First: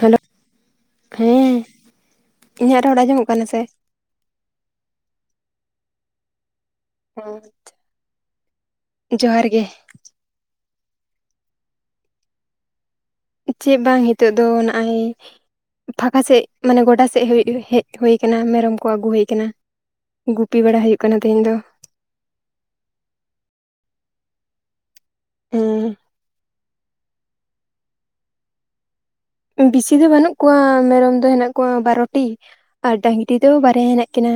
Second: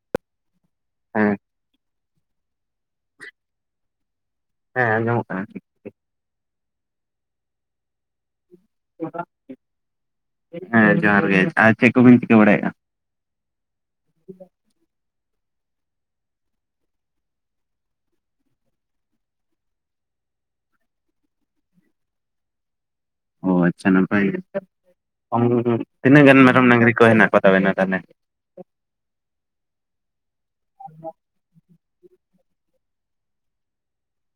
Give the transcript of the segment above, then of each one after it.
Hello ᱦᱮᱸ ᱤᱧᱟᱹᱜ ᱨᱚᱲ ᱟᱸᱡᱚᱢᱚᱜ ᱠᱟᱱᱟ ᱥᱮ ᱦᱮᱸ ᱟᱸᱡᱚᱢᱚᱜ ᱠᱟᱱᱟ [unintelligible] ᱡᱚᱦᱟᱨ ᱜᱮ ᱦᱮᱸ ᱡᱚᱦᱟᱨ ᱜᱮ ᱟᱨ ᱪᱮᱫ ᱠᱚᱵᱤᱱ ᱪᱤᱠᱟᱹ ᱵᱟᱲᱟᱭᱮᱫᱼᱟ? ᱪᱮ ᱵᱟᱝ ᱱᱤᱛᱚᱜ ᱫᱚ ᱱᱚᱜᱼᱚᱭ ᱯᱷᱟᱸᱠᱟ ᱥᱮᱫ ᱢᱟᱱᱮ ᱜᱚᱰᱟ ᱥᱮᱫ ᱦᱮᱡ ᱦᱩᱭ ᱟᱠᱟᱱᱟ ᱢᱮᱨᱚᱢ ᱠᱚ ᱟᱹᱜᱩ ᱦᱩᱭ ᱟᱠᱟᱱᱟ ᱜᱩᱯᱤ ᱵᱟᱲᱟ ᱦᱩᱭᱩᱜ ᱠᱟᱱᱟ ᱛᱮᱦᱮᱧ ᱫᱚ ᱚ ᱟᱪᱪᱷᱟ ᱱᱟᱯᱟᱭ ᱜᱮ ᱦᱮᱸ ᱛᱤᱱᱟᱹᱜ ᱜᱟᱱ ᱢᱮᱨᱚᱢ ᱰᱟᱝᱨᱤ ᱠᱚ ᱦᱮᱱᱟᱜ ᱠᱚ ᱛᱟᱵᱮᱱᱟ ᱛᱟᱦᱚᱞᱮ? ᱵᱤᱥᱤ ᱫᱚ ᱵᱟᱹᱱᱩᱜ ᱠᱚᱣᱟ ᱢᱮᱨᱚᱢ ᱫᱚ ᱦᱮᱱᱟᱜ ᱠᱚᱣᱟ ᱵᱟᱨᱚᱴᱤ ᱟᱨ ᱰᱟᱝᱨᱤ ᱫᱚ ᱵᱟᱨᱭᱟ ᱦᱮᱱᱟᱜ ᱠᱤᱱᱟ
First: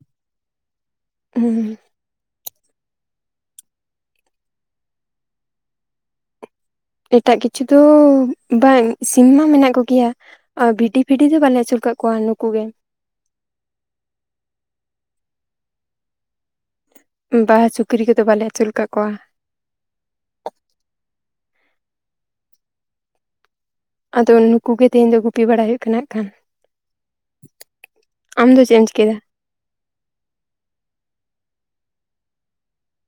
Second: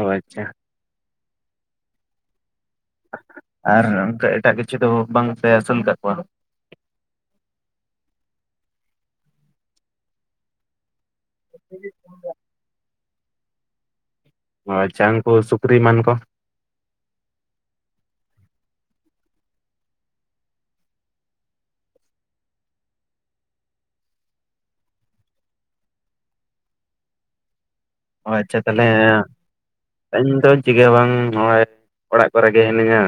ᱚ ᱟᱪᱪᱷᱟ ᱦᱩᱸ ᱟᱨ ᱚᱱᱠᱟ ᱮᱴᱟᱜ ᱠᱤᱪᱷᱩ ᱫᱚ ᱵᱟᱝ ᱯᱮ ᱟᱹᱥᱩᱞ ᱠᱟᱜ ᱠᱚᱣᱟᱹ? ᱮᱴᱟᱜ ᱠᱤᱪᱷᱩ ᱫᱚᱻ ᱵᱟᱝ ᱥᱤᱢ ᱢᱟᱹ ᱢᱮᱱᱟᱜ ᱠᱚ ᱜᱮᱭᱟ ᱟᱨ ᱵᱷᱤᱰᱤ ᱯᱷᱤᱰᱤ ᱫᱚ ᱵᱟᱞᱮ ᱟᱹᱥᱩᱞ ᱠᱟᱹ ᱠᱚᱣᱟ ᱱᱩᱠᱩ ᱜᱮ ᱚ ᱟᱪᱪᱷᱟ ᱩᱱᱠᱩ ᱥᱩᱠᱨᱤ ᱮᱢᱟᱱ ᱠᱚ? ᱵᱟ ᱥᱩᱠᱨᱤ ᱠᱚᱫᱚ ᱵᱟᱞᱮ ᱟᱹᱥᱩᱞ ᱟᱠᱟᱫ ᱠᱚᱣᱟ ᱟᱫᱚ ᱱᱩᱠᱩ ᱜᱮ ᱛᱮᱦᱮᱧ ᱫᱚ ᱜᱩᱯᱤ ᱵᱟᱲᱟ ᱦᱩᱭᱩᱜ ᱠᱟᱱᱟ ᱦᱟᱸᱜ ᱠᱷᱟᱱ ᱚ ᱟᱢ ᱟᱪᱪᱷᱟ ᱫᱚ ᱪᱮᱫ ᱛᱟᱦᱚᱞᱮ ᱮᱢ ᱪᱤᱠᱟᱹᱭᱮᱫᱟ ᱤᱧ ᱫᱚ ᱪᱤᱠᱟᱹ ᱦᱚᱸ ᱵᱟᱝ ᱱᱚᱜᱼᱚᱭ ᱚᱲᱟᱜ ᱠᱚᱨᱮ ᱜᱮ ᱦᱤᱱᱟᱹᱧᱟ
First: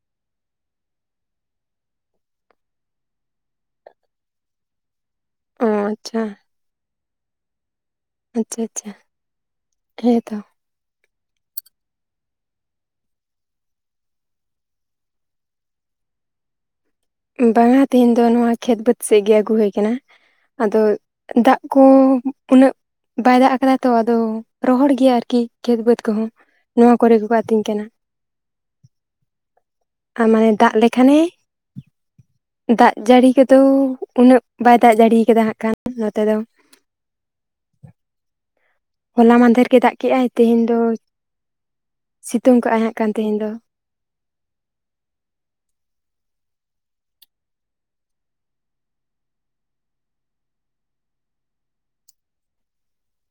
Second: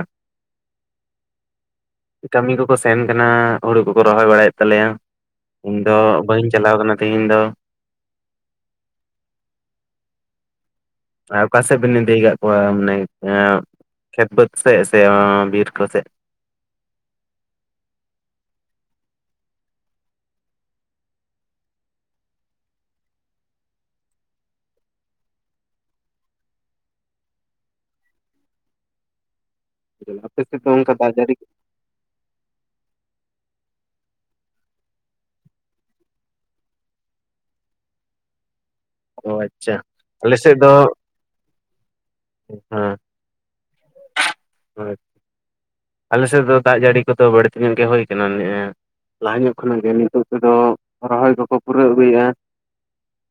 ᱠᱟᱹᱢᱤ ᱠᱚᱠᱚ ᱥᱮᱱ ᱠᱟᱱᱟᱹᱻ ᱦᱩᱲᱩ ᱠᱚᱠᱚ ᱨᱚᱦᱚᱭ ᱵᱟᱲᱟᱭᱮᱫ ᱛᱟᱞᱮᱭᱟ ᱚ ᱤᱧ ᱫᱚ ᱟᱪᱪᱷᱟ ᱵᱟᱹᱧ ᱪᱟᱞᱟᱣ ᱟᱠᱟᱱᱟ ᱛᱮᱦᱤᱧ ᱫᱚ ᱟᱪᱪᱷᱟᱼᱟᱪᱪᱷᱟ ᱦᱮᱸ ᱛᱚ ᱟᱨ ᱚᱠᱟ ᱥᱮᱫ ᱵᱮᱱ ᱤᱫᱤ ᱠᱟᱫ ᱠᱚᱣᱟ ᱢᱟᱱᱮ ᱠᱷᱮᱛ ᱵᱟᱹᱫᱽ ᱥᱮᱡ ᱥᱮ ᱵᱤᱨ ᱠᱚ ᱥᱮᱫ? ᱵᱟᱝᱟ ᱛᱮᱦᱮᱧ ᱫᱚ ᱱᱚᱣᱟ ᱠᱷᱮᱛ ᱵᱟᱹᱫᱽ ᱥᱮᱫ ᱜᱮ ᱟᱹᱜᱩ ᱦᱩᱭ ᱠᱟᱱᱟᱹ ᱟᱫᱚ ᱫᱟᱜ ᱠᱚ ᱩᱱᱟᱹᱜ᱾ ᱵᱟᱭ ᱫᱟᱜ ᱟᱠᱟᱫᱟ ᱛᱚ ᱟᱫᱚ ᱨᱚᱦᱚᱲ ᱜᱮᱭᱟ ᱟᱨᱠᱤ ᱠᱷᱮᱛ ᱵᱟᱹᱫᱽ ᱠᱚᱦᱚᱸ ᱱᱚᱣᱟ ᱠᱚᱨᱮ ᱜᱮᱠᱚ ᱟᱹᱛᱤᱧ ᱠᱟᱱᱟ ᱡᱮᱞᱟ᱾ ᱟᱨ ᱟᱯᱮ ᱢᱟᱱᱮ ᱥᱮᱫ ᱫᱚ ᱫᱟᱜ ᱚᱱᱠᱟ ᱞᱮᱠᱷᱟᱱᱮ ᱡᱟᱹᱲᱤ ᱫᱟᱜ ᱡᱟᱹᱲᱤ ᱠᱚᱫᱚ ᱩᱱᱟᱹᱜ ᱵᱟᱭ ᱫᱟᱜ ᱡᱟᱹᱲᱤ ᱠᱟᱫᱟ ᱦᱟᱜ ᱠᱷᱟᱱ ᱱᱚᱛᱮ ᱫᱚ ᱚ ᱦᱚᱞᱟ ᱢᱟᱫᱷᱮᱨ ᱟᱪᱪᱷᱟ ᱜᱮ ᱫᱟᱜ ᱠᱮᱜ ᱟᱭ ᱟᱞᱮ ᱥᱮᱫ ᱛᱮᱦᱮᱧ ᱫᱚ ᱥᱤᱛᱩᱝ ᱠᱟᱜ ᱟᱭ ᱦᱟᱸᱜ ᱦᱮᱸ ᱠᱷᱟᱱ ᱛᱮᱦᱮᱧ ᱫᱚ ᱦᱳᱭ ᱟᱞᱮ ᱥᱮᱫ ᱫᱚ ᱫᱟᱜ ᱡᱟᱹᱲᱤ ᱠᱚᱫᱚ ᱵᱟᱹᱲᱛᱤ ᱧᱚᱜ ᱜᱮ ᱦᱩᱭ ᱠᱟᱱᱟ ᱱᱮᱜ ᱮ ᱞᱟᱦᱟ ᱧᱚᱜ ᱠᱷᱚᱱᱟᱜ ᱜᱮ ᱱᱤᱛᱳᱜ ᱛᱮᱫᱚ ᱨᱚᱦᱚᱭ ᱠᱚᱠᱚ ᱯᱩᱨᱟᱹᱣ ᱟᱹᱜᱩᱭᱮᱫ-ᱟ᱾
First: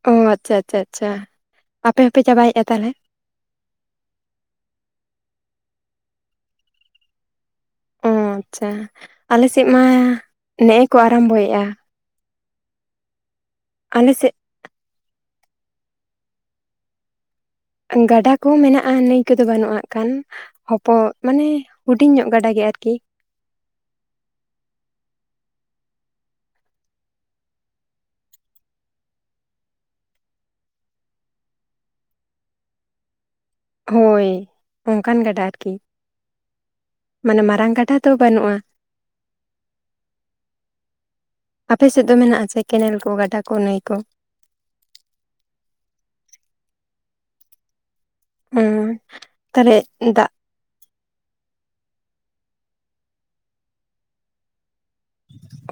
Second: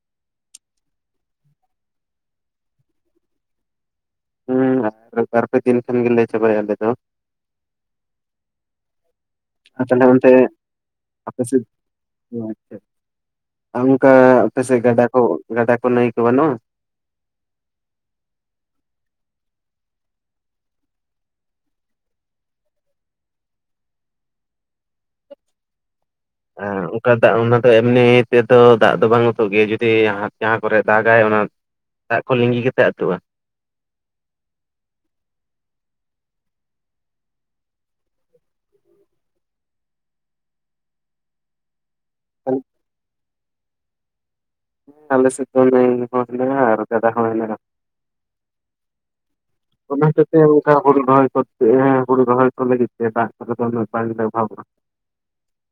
ᱚ ᱟᱪᱪᱷᱟ ᱟᱪᱪᱷᱟ ᱟᱪᱪᱷᱟ ᱟᱯᱮ ᱦᱚᱸᱯᱮ ᱪᱟᱵᱟᱭᱮᱫ-ᱟ ᱛᱟᱦᱚᱞᱮ ᱦᱩᱸ ᱟᱨ ᱵᱟᱨ ᱯᱮ ᱫᱤᱱ ᱠᱷᱟᱱ ᱜᱮᱞᱮ ᱪᱟᱵᱟᱭᱟ ᱟᱞᱮ ᱫᱚ ᱚ ᱟᱪᱪᱷᱟ ᱟᱞᱮ ᱥᱮᱫ ᱢᱟ ᱟᱨ ᱛᱟᱦᱚᱞᱮ ᱱᱮᱜ ᱮ ᱠᱚ ᱟᱨᱚᱢᱵᱷᱚᱭᱮᱫ-ᱟ᱾ ᱚ ᱟᱪᱪᱷᱟ ᱟ ᱚᱱᱠᱟ ᱟᱯᱮ ᱥᱮᱫ ᱜᱟᱰᱟ ᱠᱚ ᱜᱟᱰᱟ ᱠᱚ ᱱᱟᱹᱭ ᱠᱚ ᱵᱟᱹᱱᱩᱜ-ᱟ? ᱜᱟᱰᱟ ᱠᱚᱦᱚᱸ ᱢᱮᱱᱟᱜ-ᱟ ᱱᱟᱹᱭ ᱠᱚᱫᱚ ᱵᱟᱹᱱᱩᱜ ᱟ ᱦᱟᱜ ᱠᱷᱟᱱ ᱦᱚᱯᱚᱜ ᱢᱟᱱᱮ ᱦᱩᱰᱤᱧ ᱧᱚᱜ ᱜᱟᱰᱟ ᱜᱮ ᱟᱨᱠᱤ ᱮ ᱚᱱᱠᱟ ᱫᱟᱜ ᱚᱱᱟ ᱫᱚ ᱮᱢᱱᱤ ᱛᱮᱫᱚ ᱫᱟᱜ ᱫᱚ ᱵᱟᱝ ᱟᱹᱛᱩᱜ ᱜᱮᱭᱟ ᱡᱩᱫᱤ ᱡᱟᱦᱟᱸ ᱠᱚᱨᱮ ᱫᱟᱜᱟᱭ ᱚᱱᱟ ᱫᱟᱜ ᱠᱚ ᱞᱤᱸᱜᱤ ᱠᱟᱛᱮᱜ ᱟᱹᱛᱩᱜ-ᱟ᱾ ᱦᱳᱭ ᱚᱱᱠᱟᱱ ᱜᱟᱰᱟ ᱟᱨᱠᱤ ᱢᱟᱱᱮ ᱢᱟᱨᱟᱝ ᱜᱟᱰᱟ ᱫᱚ ᱵᱟᱹᱱᱩᱜ-ᱟ᱾ ᱟᱯᱮ ᱥᱮᱫ ᱫᱚ ᱢᱮᱱᱟᱜ ᱟᱥᱮ ᱠᱮᱱᱮᱞ ᱠᱚ ᱜᱟᱰᱟ ᱠᱚ ᱱᱟᱹᱭ ᱠᱚ? ᱟᱞᱮ ᱥᱮᱫ ᱫᱚ ᱱᱟᱹᱭ ᱦᱚᱸ ᱦᱮᱱᱟᱜ ᱟ ᱟᱨ ᱜᱟᱰᱟ ᱦᱚᱸ ᱦᱮᱱᱟᱜ-ᱟ᱾ ᱚ ᱛᱟᱦᱚᱞᱮ ᱚᱱᱟ ᱦᱚᱛᱮᱜ ᱫᱟᱜ ᱛᱮ ᱱᱮᱛᱟᱨ ᱦᱩᱲᱩ ᱨᱚᱦᱚᱭ ᱠᱚ [unintelligible] ᱞᱟᱹᱜᱤᱫ ᱛᱮ ᱫᱟᱜ ᱠᱚ ᱫᱚ ᱵᱟᱝ ᱞᱮ ᱚᱵᱷᱟᱵᱚᱜ ᱟ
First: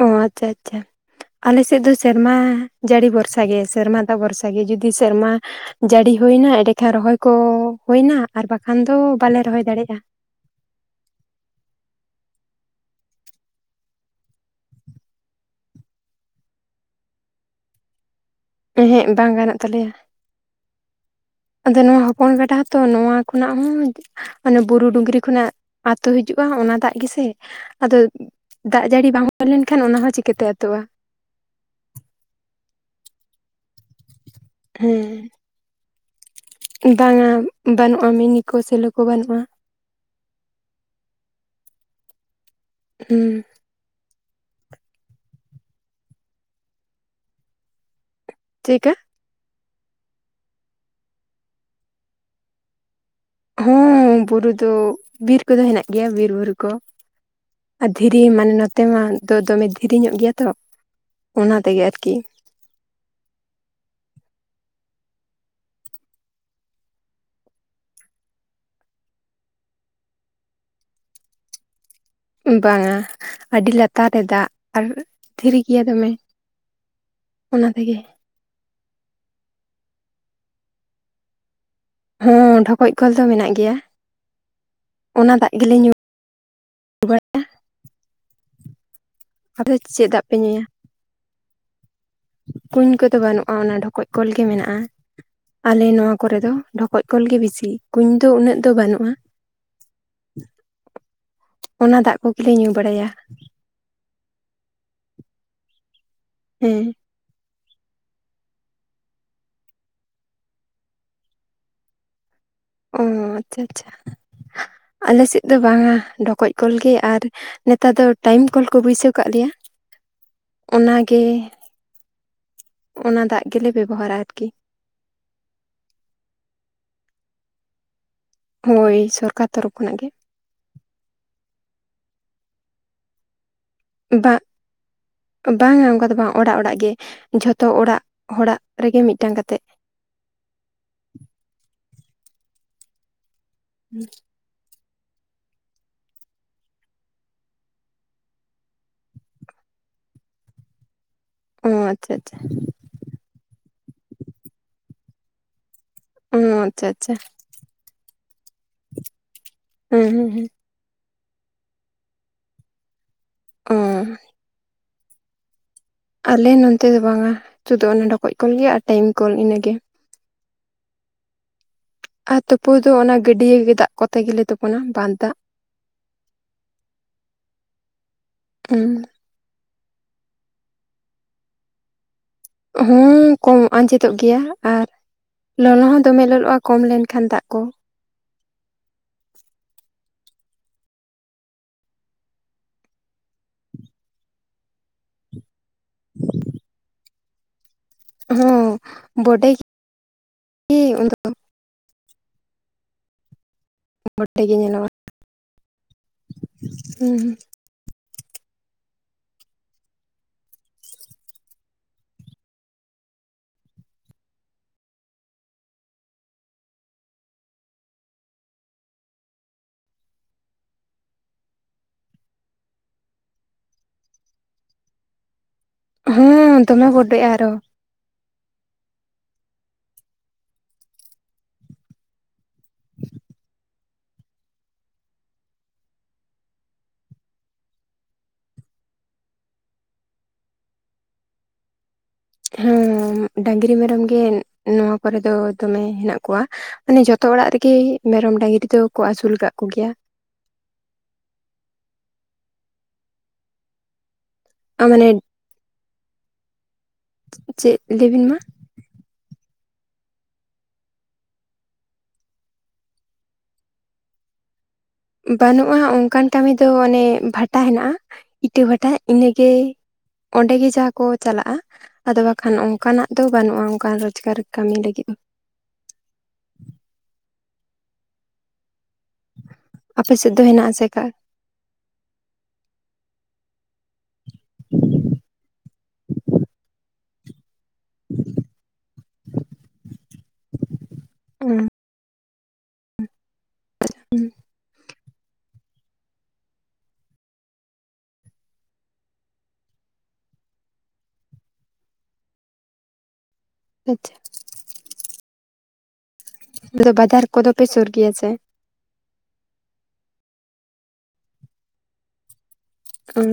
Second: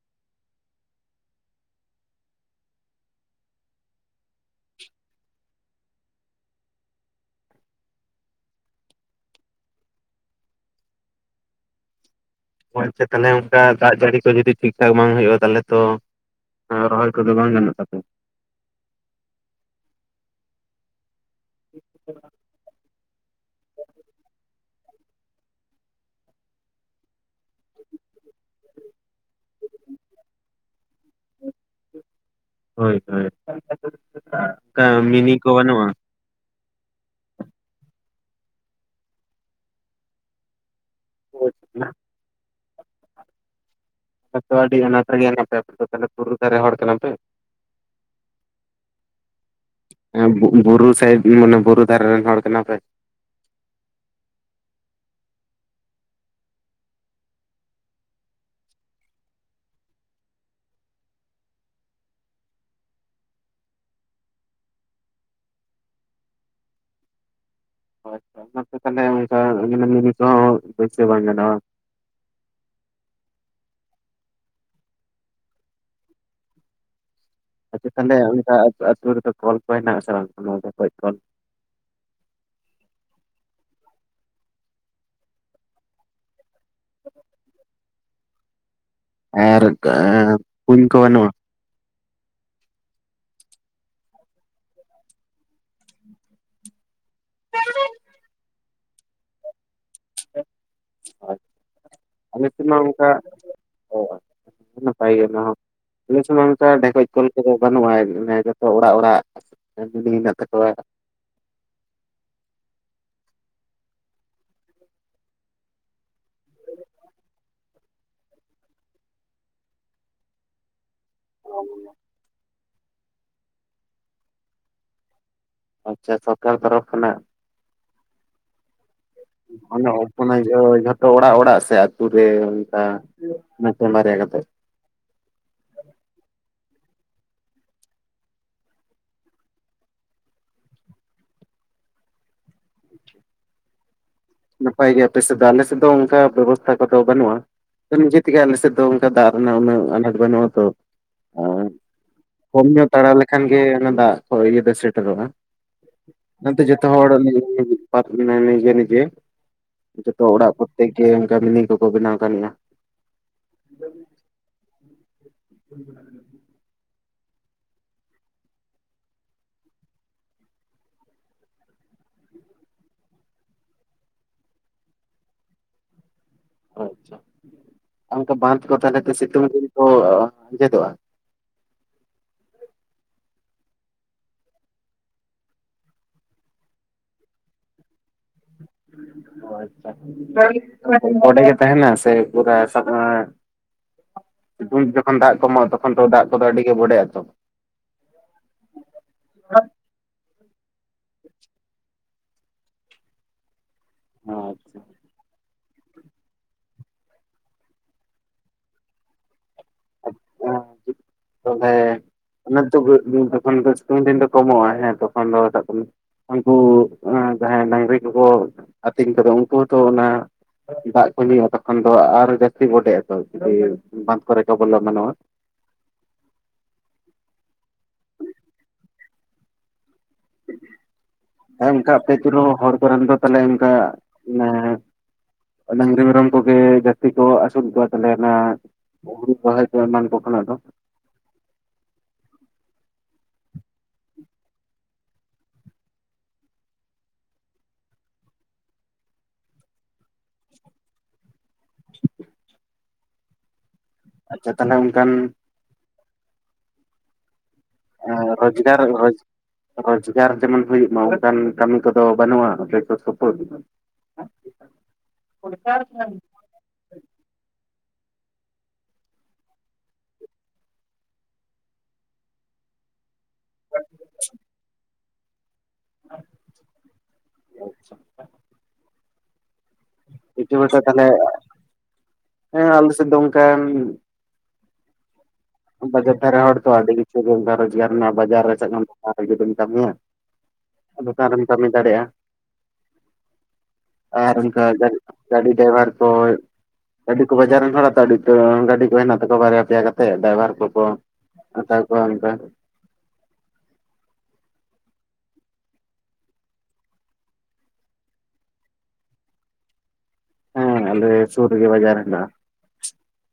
ᱚ ᱟᱪᱪᱷᱟ ᱟᱪᱪᱷᱟ ᱟᱞᱮ ᱥᱮᱫ ᱫᱚ ᱥᱮᱨᱢᱟ ᱡᱟᱹᱲᱤ ᱵᱷᱚᱨᱥᱟ ᱜᱮ ᱥᱮᱨᱢᱟ ᱫᱟᱜ ᱵᱷᱚᱨᱥᱟ ᱜᱮ ᱡᱩᱫᱤ ᱥᱮᱨᱢᱟ ᱡᱟᱹᱲᱤ ᱦᱩᱭᱱᱟ ᱮᱸᱰᱮᱠᱷᱟᱱ ᱨᱚᱦᱚᱭ ᱠᱚ ᱦᱩᱭᱱᱟ ᱟᱨ ᱵᱟᱠᱷᱟᱱ ᱫᱚ ᱵᱟᱞᱮ ᱨᱚᱦᱚᱭ ᱫᱟᱲᱮᱭᱟᱜ-ᱟ᱾ ᱚ ᱟᱪᱪᱷᱟ ᱛᱟᱦᱚᱞᱮ ᱚᱱᱠᱟ ᱫᱟᱜ ᱡᱟᱹᱲᱤ ᱠᱚ ᱡᱩᱫᱤ ᱴᱷᱤᱠ ᱴᱷᱟᱠ ᱵᱟᱝ ᱦᱩᱭᱩᱜ-ᱟ ᱛᱟᱦᱚᱞᱮ ᱛᱚ ᱦᱮᱸ ᱨᱚᱦᱚᱭ ᱠᱚᱫᱚ ᱵᱟᱝ ᱜᱟᱱᱚᱜ ᱛᱟᱯᱮᱭᱟ ᱮᱦᱮᱜ ᱵᱟᱝ ᱜᱟᱱᱚᱜ ᱛᱟᱞᱮᱭᱟ ᱟᱫᱚ ᱱᱚᱣᱟ ᱦᱚᱯᱚᱱ ᱜᱟᱰᱟ ᱦᱚᱸᱛᱚ ᱱᱚᱣᱟ ᱠᱷᱚᱱᱟᱜ ᱦᱚᱸ ᱚᱱᱮ ᱵᱩᱨᱩ ᱰᱩᱝᱨᱤ ᱠᱷᱚᱱᱟᱜ ᱟᱛᱳ ᱦᱤᱡᱩᱜ-ᱟ ᱚᱱᱟ ᱫᱟᱜ ᱜᱮᱥᱮ ᱟᱫᱚ ᱫᱟᱜ ᱡᱟᱹᱲᱤ ᱵᱟᱝ ᱦᱩᱭ ᱞᱮᱱᱠᱷᱟᱱ ᱚᱱᱟ ᱦᱚᱸ ᱪᱤᱠᱟᱹᱛᱮ ᱟᱹᱛᱳᱜ-ᱟ᱾ ᱦᱳᱭ ᱦᱳᱭ ᱚᱱᱠᱟ ᱦᱮᱸ ᱢᱤᱱᱤ ᱠᱚ ᱵᱟᱹᱱᱩᱜ-ᱟ? ᱵᱟᱝᱟ ᱵᱟᱹᱱᱩᱜ-ᱟ ᱢᱤᱱᱤ ᱠᱚ ᱥᱮᱞᱚ ᱠᱳ ᱵᱟᱹᱱᱩᱜ-ᱟ [unintelligible] ᱦᱩᱸ ᱟᱯᱮ ᱫᱚ ᱟᱰᱤ ᱟᱱᱟᱴ ᱨᱮᱜᱮ ᱦᱮᱱᱟᱯᱮ ᱟᱯᱮ ᱫᱚ ᱛᱟᱞᱦᱮ ᱵᱩᱨᱩ ᱫᱷᱟᱨᱮ ᱦᱚᱲ ᱠᱟᱱᱟᱯᱮ ᱪᱮᱜᱠᱟ ᱦᱮᱸ ᱵᱩᱜ ᱵᱩᱨᱩ ᱥᱟᱭᱤᱰ ᱢᱟᱱᱮ ᱵᱩᱨᱩ ᱫᱷᱟᱨᱮ ᱨᱮᱱ ᱦᱚᱲ ᱠᱟᱱᱟᱯᱮ ᱦᱚᱸᱻ ᱵᱩᱨᱩ ᱫᱚ ᱵᱤᱨ ᱠᱚᱫᱚ ᱦᱮᱱᱟᱜ ᱜᱮᱭᱟ ᱵᱤᱨᱵᱩᱨᱩ ᱠᱳ ᱟᱨ ᱫᱷᱤᱨᱤ ᱢᱟᱱᱮ ᱱᱚᱛᱮ ᱢᱟ ᱫᱚ ᱫᱚᱢᱮ ᱫᱷᱤᱨᱤ ᱧᱚᱜ ᱜᱮᱭᱟ ᱛᱚ ᱚᱱᱟ ᱛᱮᱜᱮ ᱟᱨᱠᱤ ᱚ ᱟᱪᱪᱷᱟ ᱚᱱᱟᱛᱮ ᱛᱟᱞᱦᱮ ᱚᱝᱠᱟ ᱢᱤᱱᱤ ᱠᱚᱦᱚᱸ ᱵᱟᱹᱭᱥᱟᱹᱣ ᱵᱟᱝ ᱜᱟᱱᱚᱜ-ᱟ ᱵᱟ ᱵᱟᱝᱟ ᱟᱹᱰᱤ ᱞᱟᱛᱟᱨ ᱨᱮ ᱫᱟᱜ ᱟᱨ ᱫᱷᱤᱨᱤ ᱜᱮᱭᱟ ᱫᱚᱢᱮ ᱚᱱᱟ ᱟᱪᱪᱷᱟ ᱛᱮᱜᱮ ᱛᱟᱞᱦᱮ ᱚᱝᱠᱟ ᱟᱛ-ᱟᱹᱛᱩ ᱨᱮᱫᱚ ᱠᱚᱞ ᱠᱚ ᱦᱮᱱᱟᱜ ᱟᱥᱮ ᱵᱟᱝ ᱚᱱᱟ ᱰᱷᱮᱠᱚᱡ ᱠᱚᱞ ᱦᱚᱸ ᱰᱷᱚᱠᱚᱡ ᱠᱚᱞ ᱫᱚ ᱢᱮᱱᱟᱜ ᱜᱮᱭᱟ ᱚᱱᱟ ᱫᱟᱜ ᱜᱮᱞᱮ ᱧᱩᱭ [unintelligible] ᱟᱨ ᱮᱻ ᱯᱮ ᱧᱩᱭᱟ ᱠᱩᱧ ᱠᱚ ᱵᱟᱹᱱᱩᱜ-ᱟ᱾ ᱠᱩᱧ ᱠᱚᱫᱚ ᱵᱟᱹᱱᱩᱜ-ᱟ ᱚᱱᱟ ᱰᱷᱚᱠᱚᱡ ᱠᱚᱞ ᱜᱮ ᱢᱮᱱᱟᱜ-ᱟ ᱟᱞᱮ ᱱᱚᱶᱟ ᱠᱚᱨᱮ ᱫᱚ ᱰᱷᱚᱠᱚᱡ ᱠᱚᱞ ᱜᱮ ᱵᱤᱥᱤ ᱠᱩᱧ ᱫᱚ ᱩᱱᱟᱹᱜ ᱫᱚ ᱵᱟᱹᱱᱩᱜ-ᱟ᱾ ᱟᱪᱪᱷᱟ ᱚᱱᱟ ᱫᱟᱜ ᱠᱚᱜᱮᱞᱮ ᱟᱞᱮᱥᱮᱜ ᱧᱩ ᱢᱟ ᱚᱝᱠᱟ ᱵᱟᱲᱟᱭᱟ [unintelligible] ᱱᱟᱯᱟᱭ ᱜᱮ ᱚᱱᱟ ᱦᱚᱸ ᱤᱱᱟᱹ ᱥᱚᱢᱚᱭ ᱚᱝᱠᱟ ᱦᱮᱸ ᱰᱷᱮᱠᱚᱡ ᱠᱚᱞ ᱠᱚᱫᱚ ᱵᱟᱹᱱᱩᱜ-ᱟ ᱚᱱᱮ ᱡᱚᱛᱚ ᱚᱲᱟᱜ ᱚᱲᱟᱜ [unintelligible] ᱦᱮᱱᱟᱜ ᱛᱟᱠᱚᱣᱟ᱾ ᱚᱻ ᱟᱪᱪᱷᱟ ᱟᱪᱷᱟ ᱟᱞᱮ ᱥᱮᱫ ᱫᱚ ᱵᱟᱝᱟ ᱰᱷᱚᱠᱚᱡ ᱠᱚᱞ ᱜᱮ ᱟᱨᱼᱼ ᱱᱮᱛᱟᱨ ᱫᱚ ᱴᱟᱭᱤᱢ ᱠᱚᱞ ᱠᱚ ᱵᱟᱹᱭᱥᱟᱹᱣ ᱠᱟᱜ ᱞᱮᱭᱟ, ᱚᱱᱟᱼᱼ ᱜᱮᱻ ᱚᱱᱟ ᱫᱟᱜ ᱜᱮᱞᱮ ᱵᱮᱵᱚᱦᱟᱨᱟ ᱟᱨᱠᱤ ᱾ ᱟᱪᱪᱷᱟ ᱥᱚᱨᱠᱟ ᱛᱚᱨᱚᱯᱷ ᱠᱷᱚᱱᱟᱜ? ᱦᱳᱭ ᱥᱚᱨᱼᱼ ᱚᱱᱮ [unintelligible] ᱡᱷᱚᱛᱚ ᱚᱲᱟᱜ ᱚᱲᱟᱜ ᱥᱮ ᱟᱛᱩ ᱨᱮ ᱚᱱᱠᱟᱼᱼ ᱢᱮᱫᱴᱮᱱ ᱵᱟᱨᱭᱟ ᱵᱟᱝ ᱠᱟᱛᱮᱜ? ᱵᱟᱝᱟ ᱚᱝᱠᱟ ᱫᱚ ᱵᱟᱝᱟ ᱚᱲᱟᱜ ᱚᱲᱟᱜ ᱜᱮ ᱡᱷᱚᱛᱚ ᱚᱲᱟᱜ ᱦᱚᱲᱟᱜ ᱨᱮᱜᱮ ᱢᱤᱫᱴᱟᱝ ᱠᱟᱛᱮᱜ ᱾ ᱦᱩᱸ ᱾ ᱱᱟᱯᱟᱭ ᱜᱮ ᱟᱯᱮ ᱥᱮᱫ ᱫᱚ, ᱟᱞᱮ ᱥᱮᱫ ᱫᱚ ᱚᱝᱠᱟ ᱵᱮᱵᱚᱥᱛᱷᱟ ᱠᱚᱫᱚ ᱵᱟᱹᱱᱩᱜᱼᱟ ᱾ ᱛᱚ ᱱᱤᱡᱮ ᱛᱮᱜᱮ ᱟᱞᱮ ᱥᱮᱫ ᱫᱚ ᱚᱝᱠᱟ ᱫᱟᱜ ᱨᱮᱱᱟᱜ ᱩᱱᱟᱹᱜ ᱟᱱᱟᱴ ᱵᱟᱹᱱᱩᱜᱼᱟ ᱛᱚ ᱾ ᱚᱻ ᱟᱪᱪᱷᱟ ᱟᱪᱪᱷᱟ ᱾ ᱠᱚᱢ ᱧᱚᱜ ᱛᱟᱲᱟᱣ ᱞᱮᱠᱷᱟᱱ ᱜᱮ ᱚᱱᱟ ᱫᱟᱜ ᱠᱚ ᱤᱭᱟᱹ ᱫᱚ ᱥᱮᱴᱮᱨᱚᱜᱼᱟ ᱾ ᱚ ᱚᱱᱟᱛᱮ ᱡᱚᱛᱚ ᱟᱪᱪᱷᱟ ᱦᱚᱲ ᱟᱪᱪᱷᱟ [unintelligible] ᱱᱤᱡᱮ ᱱᱤᱡᱮ ᱾ ᱦᱮᱸ ᱡᱚᱛᱚ ᱦᱮᱸ ᱦᱮᱸ ᱚᱲᱟᱜ ᱯᱚᱨᱛᱮᱠ ᱜᱮ ᱚᱝᱠᱟ ᱢᱤᱱᱤ ᱠᱚᱠᱚ ᱵᱮᱱᱟᱣ ᱠᱟᱜ ᱞᱮᱭᱟ ᱾ ᱚᱻ [unintelligible] ᱟᱞᱮ ᱱᱚᱱᱛᱮ ᱫᱚ ᱵᱟᱝᱟ, ᱥᱩᱫᱩ ᱚᱱᱟ ᱰᱷᱚᱠᱚᱡ ᱠᱚᱞ ᱜᱮ ᱟᱨ ᱴᱟᱭᱤᱢ ᱠᱚᱞ ᱤᱱᱟᱹᱜᱮ ᱾ ᱟᱨ ᱛᱩᱯᱩ ᱫᱚ ᱚᱱᱟ ᱜᱟᱹᱰᱭᱟᱹᱜᱮ ᱫᱟᱜ ᱠᱚᱛᱮ ᱜᱮᱞᱮ ᱛᱩᱯᱩᱱᱟ ᱵᱟᱸᱫ ᱫᱟᱜ ᱾ ᱟᱪᱪᱷᱟ ᱚᱝᱠᱟ ᱵᱟᱸᱫᱷ ᱠᱚ ᱛᱟᱞᱦᱮ ᱫᱚ ᱥᱤᱛᱩᱝ ᱫᱤᱱ ᱫᱚ ᱟᱸᱡᱮᱫᱚᱜᱼᱟ ᱾ ᱦᱩᱸᱻ ᱠᱚᱸ ᱟᱸᱡᱮᱫᱚᱜ ᱜᱮᱭᱟ ᱟᱨᱼᱼ ᱞᱚᱞᱚ ᱦᱚᱸ ᱫᱚᱢᱮ ᱞᱚᱞᱚᱜᱼᱟ ᱠᱚᱢ ᱞᱮᱱᱠᱷᱟᱱ ᱫᱟᱜ ᱠᱚ ᱾ ᱦᱳᱭ ᱾ [unintelligible] ᱵᱚᱰᱮ ᱜᱮ ᱛᱟᱦᱮᱱᱟ ᱥᱮ ᱯᱩᱨᱟ ᱥᱟᱯᱟᱸᱻ ᱥᱤᱛᱩᱝ ᱡᱚᱠᱷᱚᱱ ᱫᱟᱜ ᱠᱚᱢᱚᱜᱼᱟ ᱛᱚᱠᱷᱚᱱ ᱛᱚ ᱫᱟᱜ ᱠᱚᱫᱚ ᱟᱹᱰᱤ ᱜᱮ ᱵᱚᱰᱮᱜ ᱟᱛᱚ ᱾ ᱦᱚᱸᱻ ᱵᱚᱰᱮ [inaudible] ᱜᱮ [unintelligible] ᱼᱼ ᱵᱚᱰᱮ ᱜᱮ ᱧᱮᱞᱚᱜᱼᱟ, ᱦᱩᱸᱼᱼ [inaudible] ᱛᱚᱞᱦᱮᱻ [unintelligible] ᱥᱤᱛᱩᱝ ᱫᱤᱱ ᱫᱚ ᱠᱚᱢᱚᱜᱼᱟ ᱦᱮᱸ ᱛᱚᱠᱷᱚᱱ ᱫᱚ [unintelligible] ᱩᱱᱠᱩ ᱡᱟᱦᱟᱸᱭ ᱰᱟᱝᱨᱤ ᱠᱚᱠᱚ ᱟᱛᱤᱧ ᱠᱚᱫᱚ ᱩᱱᱠᱩ ᱦᱚᱸᱛᱚ ᱚᱱᱟᱼᱼ ᱫᱟᱜ ᱠᱚ ᱧᱩᱭᱟ ᱛᱚᱠᱷᱚᱱ ᱫᱚ ᱟᱨ ᱦᱚᱸ ᱡᱟᱹᱥᱛᱤ ᱵᱚᱰᱮᱜᱼᱟ ᱛᱚ ᱡᱩᱫᱤ ᱵᱟᱸᱫᱷ ᱠᱚᱨᱮ ᱠᱚ ᱵᱚᱞᱚ ᱮᱢᱟᱱᱚᱜᱼᱟ᱾ ᱦᱩᱸᱻ ᱫᱚᱢᱮ ᱵᱚᱰᱮᱜᱼᱟ ᱟᱨᱚ ᱾ ᱦᱮᱸ ᱚᱱᱠᱟ ᱟᱯᱮ ᱟᱛᱩ ᱨᱮᱦᱚ ᱦᱚᱲ ᱠᱚᱨᱮᱱ ᱫᱚ ᱫᱚ ᱛᱟᱞᱦᱮ ᱚᱝᱠᱟ ᱢᱟᱱᱮ ᱰᱟᱝᱨᱤ ᱢᱮᱨᱚᱢ ᱠᱚᱜᱮ ᱡᱟᱹᱥᱛᱤ ᱠᱚ ᱟᱹᱥᱩᱞ ᱠᱚᱣᱟ ᱛᱟᱞᱮ ᱚᱱᱟ [unintelligible] ᱮᱢᱟᱱ ᱠᱚ ᱠᱷᱚᱱᱟᱜ ᱫᱚ ᱦᱮᱸ ᱰᱟᱝᱨᱤ ᱢᱮᱨᱚᱢ ᱜᱮ ᱱᱚᱣᱟ ᱠᱚᱨᱮ ᱫᱚ ᱫᱚᱢᱮ ᱦᱮᱱᱟᱜ ᱠᱚᱣᱟ, ᱢᱟᱱᱮ ᱡᱚᱛᱚ ᱚᱲᱟᱜ ᱨᱮᱜᱮ ᱢᱮᱨᱚᱢ ᱰᱟᱹᱝᱨᱤ ᱫᱚ ᱠᱚ ᱟᱹᱥᱩᱞ ᱠᱟᱜ ᱠᱚ ᱜᱮᱭᱟ᱾ ᱟᱪᱪᱷᱟ ᱛᱟᱞᱦᱮ ᱢᱟᱱᱮ ᱚᱝᱠᱟᱱ ᱪᱮᱫ? ᱞᱟᱹᱭ ᱵᱤᱱ ᱮᱸᱻ ᱢᱟ ᱨᱚᱡᱽᱜᱟᱨ ᱨᱚᱡᱽ ᱨᱚᱡᱽᱜᱟᱨ ᱡᱮᱢᱚᱱ ᱦᱩᱭᱩᱜ ᱢᱟ ᱚᱱᱠᱟᱱ ᱠᱟᱹᱢᱤ ᱠᱚᱫᱚ ᱵᱟᱹᱱᱩᱜᱼᱟ ᱟᱯᱮ ᱥᱩᱨ ᱥᱩᱯᱩᱨ? ᱵᱟᱹᱱᱩᱜᱼᱟ ᱚᱝᱠᱟᱱ ᱠᱟᱹᱢᱤ ᱫᱚ ᱢᱟᱱᱮ ᱵᱷᱟᱴᱟ ᱦᱮᱱᱟᱜᱼᱟ ᱤᱴᱟᱹ ᱵᱷᱟᱴᱟ ᱤᱱᱟᱹᱜᱮ ᱚᱸᱰᱮ ᱜᱮ ᱡᱟᱦᱟᱸ ᱠᱚ ᱪᱟᱞᱟᱜᱼᱟ ᱟᱫᱚ ᱵᱟᱠᱷᱟᱱ ᱚᱝᱠᱟᱱᱟᱜ ᱫᱚ ᱵᱟᱹᱱᱩᱜᱼᱟ ᱚᱝᱠᱟᱱ ᱨᱚᱡᱽᱜᱟᱨ ᱠᱟᱹᱢᱤ ᱞᱟᱹᱜᱤᱫ ᱾ [unintelligible] ᱟᱪᱪᱷᱟ ᱾ ᱟᱯᱮ ᱥᱮᱫ ᱫᱚ ᱤᱴᱟᱹ ᱦᱮᱱᱟᱜ ᱵᱷᱟᱴᱟ ᱟᱥᱮ ᱠᱟ? ᱛᱟᱞᱦᱮ ᱦᱮᱸ ᱟᱞᱮ ᱥᱮᱜ ᱫᱚ ᱚᱝᱠᱟᱱ ᱵᱟᱡᱟᱨ ᱫᱷᱟᱨᱮ ᱦᱚᱲ ᱛᱚ ᱟᱹᱰᱤ ᱠᱤᱪᱷᱩ ᱜᱮ ᱜᱷᱟᱨᱚᱸᱡ ᱜᱟᱨ ᱨᱮᱱᱟᱜ ᱵᱟᱡᱟᱨ ᱨᱮ ᱪᱮᱫ ᱮᱢ [unintelligible] ᱠᱟᱹᱢᱤᱭᱟ, ᱫᱚᱠᱟᱱ ᱨᱮᱢ ᱚᱸ ᱠᱟᱹᱢᱤ ᱫᱟᱲᱮᱭᱟᱜᱼᱟ᱾ ᱟᱨ ᱚᱱᱠᱟ ᱜᱟᱜ ᱜᱟᱹᱰᱤ ᱰᱟᱭᱵᱷᱟᱨ ᱠᱚᱻ ᱟᱹᱰᱤ ᱠᱚ ᱵᱟᱡᱟᱨ ᱨᱮᱱ ᱦᱚᱲᱟ ᱛᱚ ᱜᱟᱹᱰᱤ ᱠᱚ ᱦᱮᱱᱟᱜ ᱛᱟᱠᱚᱣᱟ ᱵᱟᱨᱭᱟ ᱯᱮᱭᱟ ᱠᱟᱛᱮᱜ ᱰᱟᱭᱵᱷᱟᱨ ᱠᱚᱠᱚ ᱦᱟᱛᱟᱣ ᱠᱚᱣᱟ ᱚᱝᱠᱟ ᱟᱪᱷᱟ [unintelligible] ᱟᱫᱚ ᱵᱟᱡᱟᱨ ᱠᱚᱫᱚ ᱯᱮ ᱥᱩᱨ ᱜᱮᱭᱟ ᱥᱮ ᱦᱮᱸ ᱟᱞᱮ ᱥᱩᱨ ᱨᱮᱜᱮ ᱵᱟᱡᱟᱨ ᱦᱮᱱᱟᱜᱼᱟ᱾ ᱚᱸ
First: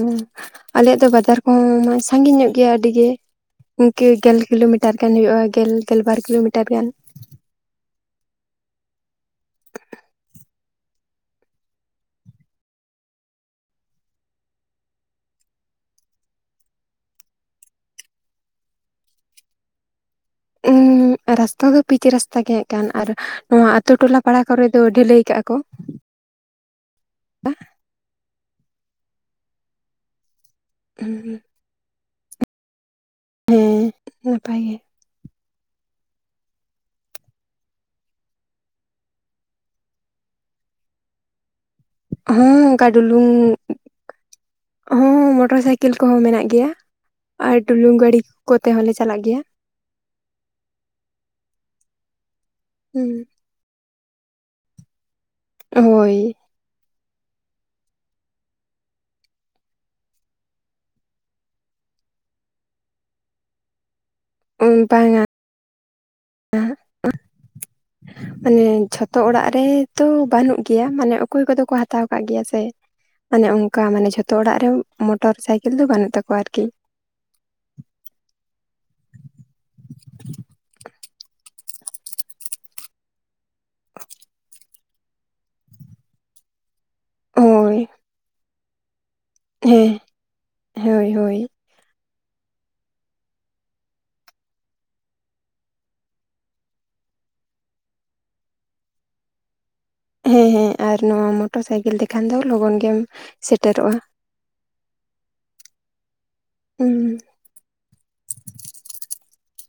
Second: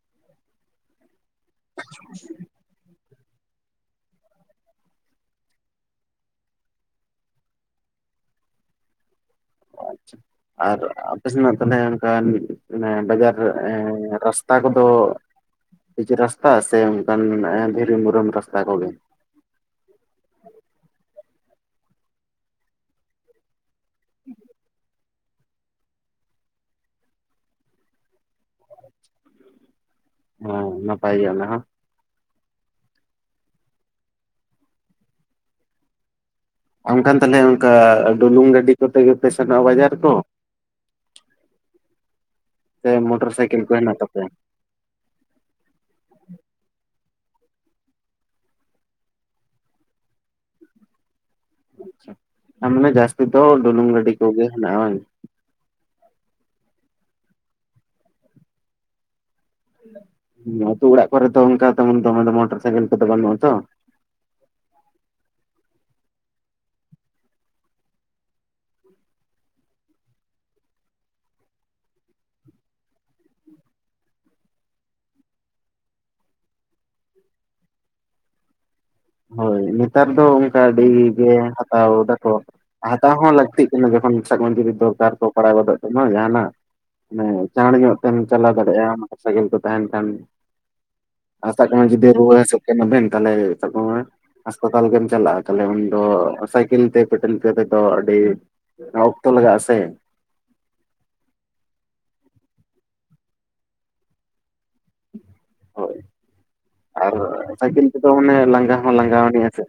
ᱟᱞᱮᱭᱟᱜ ᱫᱚ ᱵᱟᱡᱟᱨ ᱠᱚᱦᱚᱸ ᱥᱟᱺᱜᱤᱧ ᱧᱚᱜ ᱜᱮᱭᱟ ᱟᱹᱰᱤᱜᱮ ᱤᱝᱠᱟᱹ ᱜᱮᱞ ᱠᱤᱞᱳᱢᱤᱴᱟᱨ ᱜᱟᱱ ᱦᱩᱭᱩᱜᱭᱼᱟ ᱜᱮᱞ ᱜᱮᱞ ᱵᱟᱨ ᱠᱤᱞᱳᱢᱤᱴᱟᱨ ᱜᱟᱱ᱾ ᱟᱪᱪᱷᱟ᱾ ᱟᱨ ᱟᱯᱮ ᱥᱮᱱᱟᱜ ᱛᱟᱞᱦᱮ ᱚᱝᱠᱟᱱ ᱵᱟᱡᱟᱨ ᱮᱸ ᱨᱟᱥᱛᱟ ᱠᱚᱫᱚ ᱯᱤᱸᱪ ᱨᱟᱥᱛᱟ ᱥᱮ ᱚᱝᱠᱟᱱ ᱮᱸ ᱫᱷᱤᱨᱤ ᱢᱩᱨᱚᱢ ᱨᱟᱥᱛᱟ ᱠᱚᱜᱮ ᱩᱸ ᱨᱟᱥᱛᱟ ᱫᱚ ᱯᱤᱸᱪ ᱨᱟᱥᱛᱟ ᱜᱮ ᱦᱮᱜ ᱠᱟᱱ ᱟᱨ ᱱᱚᱣᱟ ᱟᱛ ᱛᱩ ᱴᱚᱞᱟ ᱯᱟᱲᱟ ᱠᱚᱨᱮ ᱫᱚ ᱰᱷᱟᱹᱞᱟᱹᱭ ᱠᱟᱜᱼᱟ ᱠᱚ᱾ ᱦᱮᱸ ᱱᱟᱯᱟᱭ ᱜᱮ ᱚᱱᱟ ᱦᱚᱸ ᱦᱮᱸ ᱱᱟᱯᱟᱭ ᱜᱮ ᱚᱝᱠᱟᱱ ᱛᱟᱞᱦᱮ ᱚᱝᱠᱟ ᱰᱩᱞᱩᱝ ᱜᱟᱹᱰᱤ ᱠᱚᱛᱮ ᱜᱮᱯᱮ ᱥᱮᱱᱚᱜᱼᱟ ᱵᱟᱡᱟᱨ ᱠᱚ ᱦᱮᱸ ᱚᱝᱠᱟ ᱥᱮ ᱰᱩᱞᱩᱝ ᱢᱚᱴᱚᱨ ᱥᱟᱭᱠᱮᱞ ᱠᱚ ᱦᱮᱱᱟᱜ ᱛᱟᱯᱮᱭᱟ ᱦᱚᱸ ᱢᱚᱴᱚᱨ ᱥᱟᱭᱠᱮᱞ ᱠᱚᱦᱚᱸ ᱢᱮᱱᱟᱜ ᱜᱮᱭᱟ ᱟᱨ ᱰᱩᱞᱩᱝ ᱜᱟᱹᱲᱤ ᱠᱚᱛᱮ ᱦᱚᱸᱞᱮ ᱪᱟᱞᱟᱜ ᱜᱮᱭᱟ᱾ ᱟᱪᱪᱷᱟ ᱢᱟᱱᱮ ᱦᱩᱸ ᱡᱟᱹᱥᱛᱤ ᱫᱚ ᱰᱚᱞᱩᱝ ᱜᱟᱰᱤ ᱠᱚᱜᱮ ᱦᱮᱱᱟᱜᱼᱟ ᱦᱟᱝ ᱦᱳᱭ ᱦᱚ ᱟᱹᱛᱩ ᱚᱲᱟᱜ ᱠᱚᱨᱮ ᱫᱚ ᱚᱝᱠᱟ ᱛᱢᱚᱱ ᱫᱚᱢᱮ ᱫᱚ ᱢᱚᱴᱚᱨ ᱥᱟᱭᱠᱮᱞ ᱠᱚᱫᱚ ᱵᱟᱹᱱᱩᱜᱼᱟ ᱛᱚ᱾ ᱩ ᱵᱟᱝᱟ᱾ ᱢᱟᱱᱮ ᱡᱷᱚᱛᱚ ᱚᱲᱟᱜ ᱨᱮᱛᱚ ᱵᱟᱹᱱᱩᱜ ᱜᱮᱭᱟ ᱢᱟᱱᱮ ᱚᱠᱚᱭ ᱠᱚᱫᱚ ᱠᱚ ᱦᱟᱛᱟᱣ ᱠᱟᱜ ᱜᱮᱭᱟ ᱥᱮ ᱚᱱᱮ ᱚᱱᱠᱟ ᱢᱟᱱᱮ ᱡᱷᱚᱛᱚ ᱚᱲᱟᱜ ᱨᱮ ᱢᱚᱴᱚᱨ ᱥᱟᱭᱠᱮᱞ ᱫᱚ ᱵᱟᱹᱱᱩᱜ ᱛᱟᱠᱚᱣᱟ ᱟᱨᱠᱤ ᱦᱳᱭ ᱱᱮᱛᱟᱨ ᱫᱚ ᱚᱝᱠᱟ ᱟᱹᱰᱤ ᱜᱮ ᱦᱟᱛᱟᱣ ᱫᱟᱠᱚ ᱦᱟᱛᱟᱣ ᱦᱚᱸ ᱞᱟᱹᱠ ᱛᱤᱜ ᱠᱟᱱᱟ ᱡᱚᱠᱷᱚᱱ ᱥᱟᱠ ᱠᱟᱢ ᱡᱩᱫᱤ ᱫᱚᱨᱠᱟᱨ ᱠᱚ ᱯᱟᱲᱟᱣ ᱜᱚᱫᱚᱜ ᱛᱟᱢᱟ ᱡᱟᱦᱟᱱᱟᱜ ᱢᱟᱱᱮ ᱪᱟᱬ ᱦᱳᱭ ᱧᱚᱜ ᱛᱮᱢ ᱪᱟᱞᱟᱣ ᱫᱟᱲᱮᱜᱼᱟ ᱢᱚᱴᱚᱨ ᱥᱟᱭᱠᱮᱞ ᱠᱚ ᱛᱟᱦᱮᱱ ᱦᱮᱸ ᱠᱷᱟᱱ ᱦᱳᱭ ᱦᱳᱭ ᱟᱥ ᱥᱟᱵ ᱠᱟᱜ ᱢᱮ ᱡᱩᱫᱤ ᱨᱩᱣᱟᱹ ᱦᱟᱥᱩᱜ ᱠᱟᱱᱟᱵᱮᱱ ᱛᱟᱞᱦᱮ ᱥᱟᱵ ᱠᱟᱜ ᱢᱮ ᱦᱟᱸᱥᱯᱟᱛᱟᱞ ᱵᱮᱱ ᱪᱟᱞᱟᱜᱼᱟ ᱛᱟᱞᱦᱮ ᱩᱱᱫᱚ ᱥᱟᱭᱠᱮᱞ ᱛᱮ ᱯᱮᱰᱮᱞ ᱠᱟᱛᱮ ᱫᱚ ᱟᱹᱰᱤ ᱚᱠᱛᱚ ᱞᱟᱜᱟᱜᱼᱟ ᱥᱮ ᱦᱮᱸ ᱦᱮᱸ ᱟᱨ ᱱᱚᱣᱟ ᱢᱚᱴᱚᱨ ᱥᱟᱭᱠᱮᱞ ᱛᱮᱠᱷᱟᱱ ᱫᱚ ᱞᱚᱜᱚᱱ ᱜᱮᱢ ᱥᱮᱴᱮᱨᱚᱜᱼᱟ᱾ ᱦᱳᱭ ᱦᱩᱸ ᱟᱨ ᱥᱟᱭᱠᱮᱞ ᱛᱮᱫᱚ ᱢᱟᱱᱮ ᱞᱟᱸᱜᱟ ᱦᱚᱸ ᱞᱟᱸᱜᱟᱭᱟᱱᱡ ᱟᱥᱮ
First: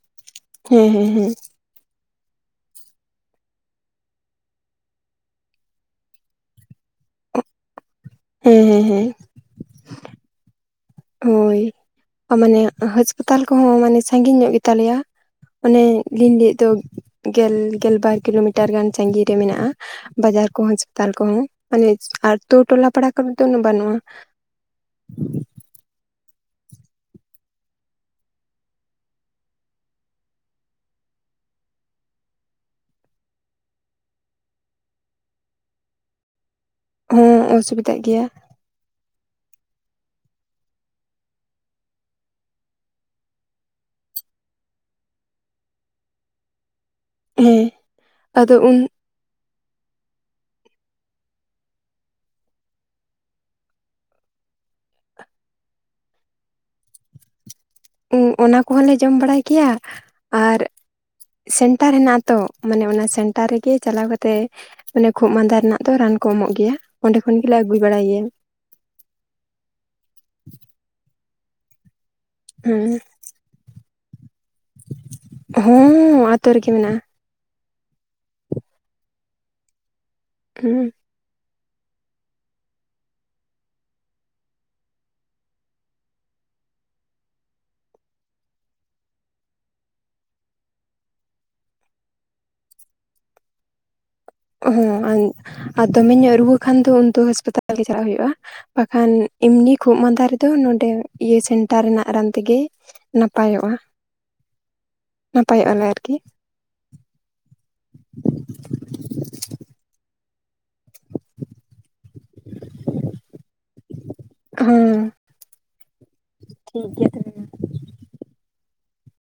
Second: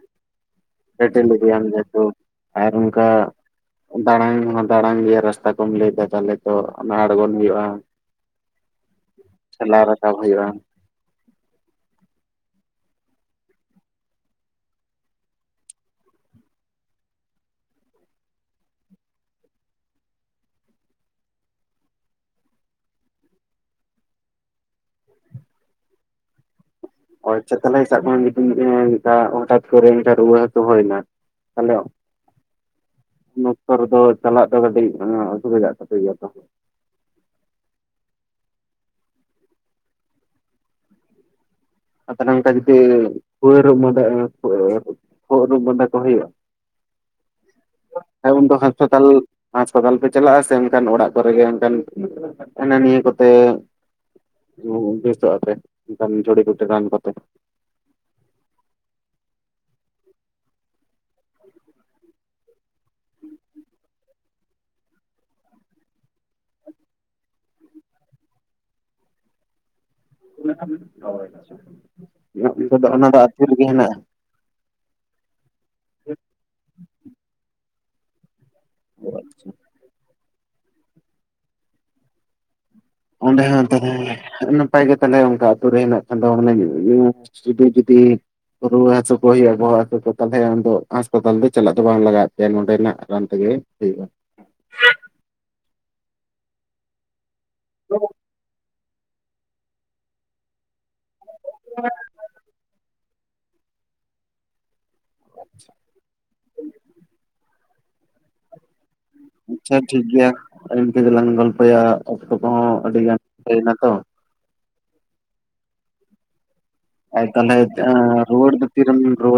ᱦᱮᱸ ᱦᱮᱸ ᱯᱮᱰᱮᱞ ᱦᱮᱸ ᱤᱫᱤᱭᱟᱢ ᱡᱮᱦᱮᱛᱩ ᱟᱨ ᱚᱝᱠᱟ᱾ ᱫᱟᱟᱲᱟᱝ ᱦᱚᱸ ᱫᱟᱟᱲᱟᱝ ᱜᱮ ᱨᱟᱥᱛᱟ ᱠᱚᱢ ᱞᱟᱹᱭᱟ ᱫᱟ ᱛᱟᱦᱚᱞᱮ ᱛᱚ ᱚᱱᱟ ᱟᱲᱜᱚᱱ ᱦᱩᱭᱩᱜᱼᱟ᱾ ᱦᱮᱸ ᱦᱮᱸ ᱦᱮᱸ ᱴᱷᱮᱞᱟᱣ ᱨᱟᱠᱟᱵ ᱦᱩᱭᱩᱜᱼᱟ ᱦᱳᱭ ᱢᱟᱱᱮ ᱦᱟᱥᱯᱟᱛᱟᱞ ᱠᱚᱦᱚᱸ ᱢᱟᱱᱮ ᱥᱟᱺᱜᱤᱧ ᱧᱚᱜ ᱜᱮᱛᱟᱞᱮᱭᱟ᱾ ᱚᱱᱮ ᱞᱤᱧ ᱞᱮᱭ ᱮᱫ ᱫᱚ ᱜᱮᱞ ᱜᱮᱞ ᱵᱟᱨ ᱠᱤᱞᱳᱢᱤᱴᱟᱨ ᱜᱟᱱ ᱥᱟᱺᱜᱤᱧ ᱨᱮ ᱢᱮᱱᱟᱜᱼᱟ ᱵᱟᱡᱟᱨ ᱠᱚᱸ ᱦᱟᱥᱯᱟᱛᱟᱞ ᱠᱚᱦᱚᱸ ᱢᱟᱱᱮ ᱟᱹᱛᱩ ᱴᱚᱞᱟ ᱯᱟᱲᱟ ᱠᱚᱨᱮ ᱫᱚ ᱩᱱᱟᱹᱜ ᱵᱟᱹᱱᱩᱜᱼᱟ᱾ ᱦᱳᱭᱛᱚ ᱛᱟᱦᱚᱞᱮ ᱥᱟᱵ ᱢᱮ [unintelligible] ᱦᱚᱴᱟᱛ ᱠᱚᱨᱮ ᱨᱩᱣᱟᱹ ᱦᱟᱹᱥᱩ ᱦᱩᱭᱮᱱᱟ᱾ ᱦᱮᱞᱳ ᱩᱱ ᱚᱠᱛᱚ ᱨᱮᱫᱚ ᱪᱟᱞᱟᱜ ᱫᱚ ᱠᱟᱹᱴᱤᱡ ᱚᱥᱩᱵᱤᱫᱟᱜ ᱛᱟᱯᱮ ᱜᱮᱭᱟ ᱛᱚ ᱦᱚᱸ ᱚᱥᱩᱵᱤᱫᱟᱜ ᱜᱮᱭᱟ ᱟ ᱛᱟᱦᱚᱞᱮ ᱚᱱᱠᱟ ᱡᱩᱫᱤ ᱠᱷᱩᱭᱟ ᱨᱩᱜ ᱢᱟᱸᱫᱟ ᱠᱷᱳᱜ ᱨᱩᱜ ᱢᱟᱸᱫᱟ ᱠᱚ ᱦᱩᱭᱩᱜᱼᱟ᱾ ᱦᱮᱸ ᱟᱨ ᱩᱱᱫᱚ ᱟᱫᱚ ᱩᱱ ᱦᱟᱸᱥᱯᱟᱛᱟᱞ ᱦᱟᱸᱟᱥᱯᱟᱛᱟᱞ ᱯᱮ ᱪᱟᱞᱟᱜᱼᱟ ᱥᱮ ᱮᱱᱠᱟᱱ ᱚᱲᱟᱜ ᱠᱚᱨᱮᱜᱮ ᱠᱟᱱ ᱦᱟᱱᱟ ᱱᱤᱭᱟᱹ ᱠᱚᱛᱮ ᱦᱩ ᱵᱮᱥᱚ-ᱟᱯᱮ ᱚᱱᱠᱟᱱ ᱡᱩᱲᱤ-ᱯᱩᱴᱤ ᱨᱟᱱ ᱠᱚᱛᱮ ᱚᱱᱟ ᱠᱚᱦᱚᱸ ᱞᱮ ᱡᱚᱢ ᱵᱟᱲᱟᱭ ᱜᱮᱭᱟ ᱟᱨ ᱥᱮᱱᱴᱟᱨ ᱦᱮᱱᱟᱜ-ᱟ ᱛᱚ ᱢᱟᱱᱮ ᱚᱱᱟ ᱥᱮᱱᱴᱟᱨ ᱨᱮᱜᱮ ᱪᱟᱞᱟᱣ ᱠᱟᱛᱮᱜ ᱢᱟᱱᱮ ᱠᱷᱩᱜ ᱢᱟᱸᱫᱟ ᱨᱮᱱᱟᱜ ᱫᱚ ᱨᱟᱱ ᱠᱚ ᱮᱢᱚᱜ ᱜᱮᱭᱟ ᱚᱸᱰᱮ ᱠᱷᱚᱱ ᱜᱮᱞᱮ ᱟᱹᱜᱩᱭ ᱵᱟᱲᱟᱭ ᱜᱮᱭᱟ ᱦᱮᱸ [unintelligible] ᱚᱱᱟ ᱫᱚ ᱟᱛ ᱨᱮᱜᱮ ᱦᱮᱱᱟᱜᱼᱟ ᱦᱚᱸ ᱟᱛᱳ ᱨᱮᱜᱮ ᱢᱮᱱᱟᱜᱼᱟ ᱚ ᱟᱪᱪᱷᱟ ᱦᱩ ᱚᱸᱰᱮ ᱦᱚᱸ ᱛᱟᱦᱞᱮ ᱱᱟᱯᱟᱭ ᱜᱮ ᱛᱟᱦᱞᱮ ᱚᱱᱠᱟ ᱟᱛᱩᱨ ᱨᱮ ᱦᱮᱱᱟᱜ ᱠᱷᱟᱱ ᱫᱚ ᱢᱟᱱᱮ ᱤᱭᱟ ᱥᱩᱫᱩ ᱡᱩᱫᱤ ᱨᱩᱣᱟᱹ ᱦᱟᱹᱥᱩ ᱠᱚ ᱦᱩᱭᱩᱜᱼᱟ ᱵᱚᱦᱚᱜ ᱦᱟᱹᱥᱩ ᱠᱚ ᱛᱟᱦᱚᱞᱮ ᱟᱫᱚ ᱦᱟᱸᱟᱥᱯᱟᱛᱟᱞ ᱫᱚ ᱪᱟᱞᱟᱜ ᱫᱚ ᱵᱟᱝ ᱞᱟᱜᱟᱣᱮᱫ ᱯᱮᱭᱟ ᱱᱚᱸᱰᱮ ᱱᱟᱜ ᱨᱟᱱ ᱛᱮ ᱜᱮ [unintelligible] ᱚ ᱦᱚᱸ ᱟᱨ ᱫᱚᱢᱮ ᱧᱚᱜ ᱨᱩᱣᱟᱹ ᱠᱷᱟᱱ ᱫᱚ ᱩᱱ ᱫᱚ ᱦᱟᱸᱟᱥᱯᱟᱛᱟᱞ ᱜᱮ ᱪᱟᱞᱟᱜ ᱦᱩᱭᱩᱜᱼᱟ ᱵᱟᱠᱷᱟᱱ ᱮᱢᱱᱤ ᱠᱷᱩᱜ ᱢᱟᱸᱫᱟ ᱨᱮᱫᱚ ᱱᱚᱰᱮ ᱤᱭᱟᱹ ᱥᱮᱱᱴᱟᱨ ᱨᱮᱱᱟᱜ ᱨᱟᱱ ᱛᱮᱜᱮ ᱱᱟᱯᱟᱭᱚᱜᱼᱟ ᱱᱟᱯᱟᱭᱚᱜᱼᱟ ᱞᱮ ᱟᱨᱠᱤ [inaudible] ᱟᱪᱪᱷᱟ ᱴᱷᱤᱠᱜᱮᱭᱟ ᱤᱱᱠᱟᱹ ᱜᱮᱞᱟᱝ ᱜᱚᱞᱯᱚᱭᱟ ᱚᱠᱛᱚ ᱠᱚᱦᱚᱸ ᱟᱹᱰᱤ ᱜᱟᱱ ᱦᱳᱭᱮᱱᱟ ᱛᱚ ᱦᱚᱸ ᱴᱤᱠᱜᱮᱭᱟ ᱟᱨ ᱛᱟᱦᱞᱮ ᱟᱸ ᱨᱩᱭᱟᱲ ᱫᱟ ᱛᱤ ᱨᱮᱢ ᱨᱩᱣ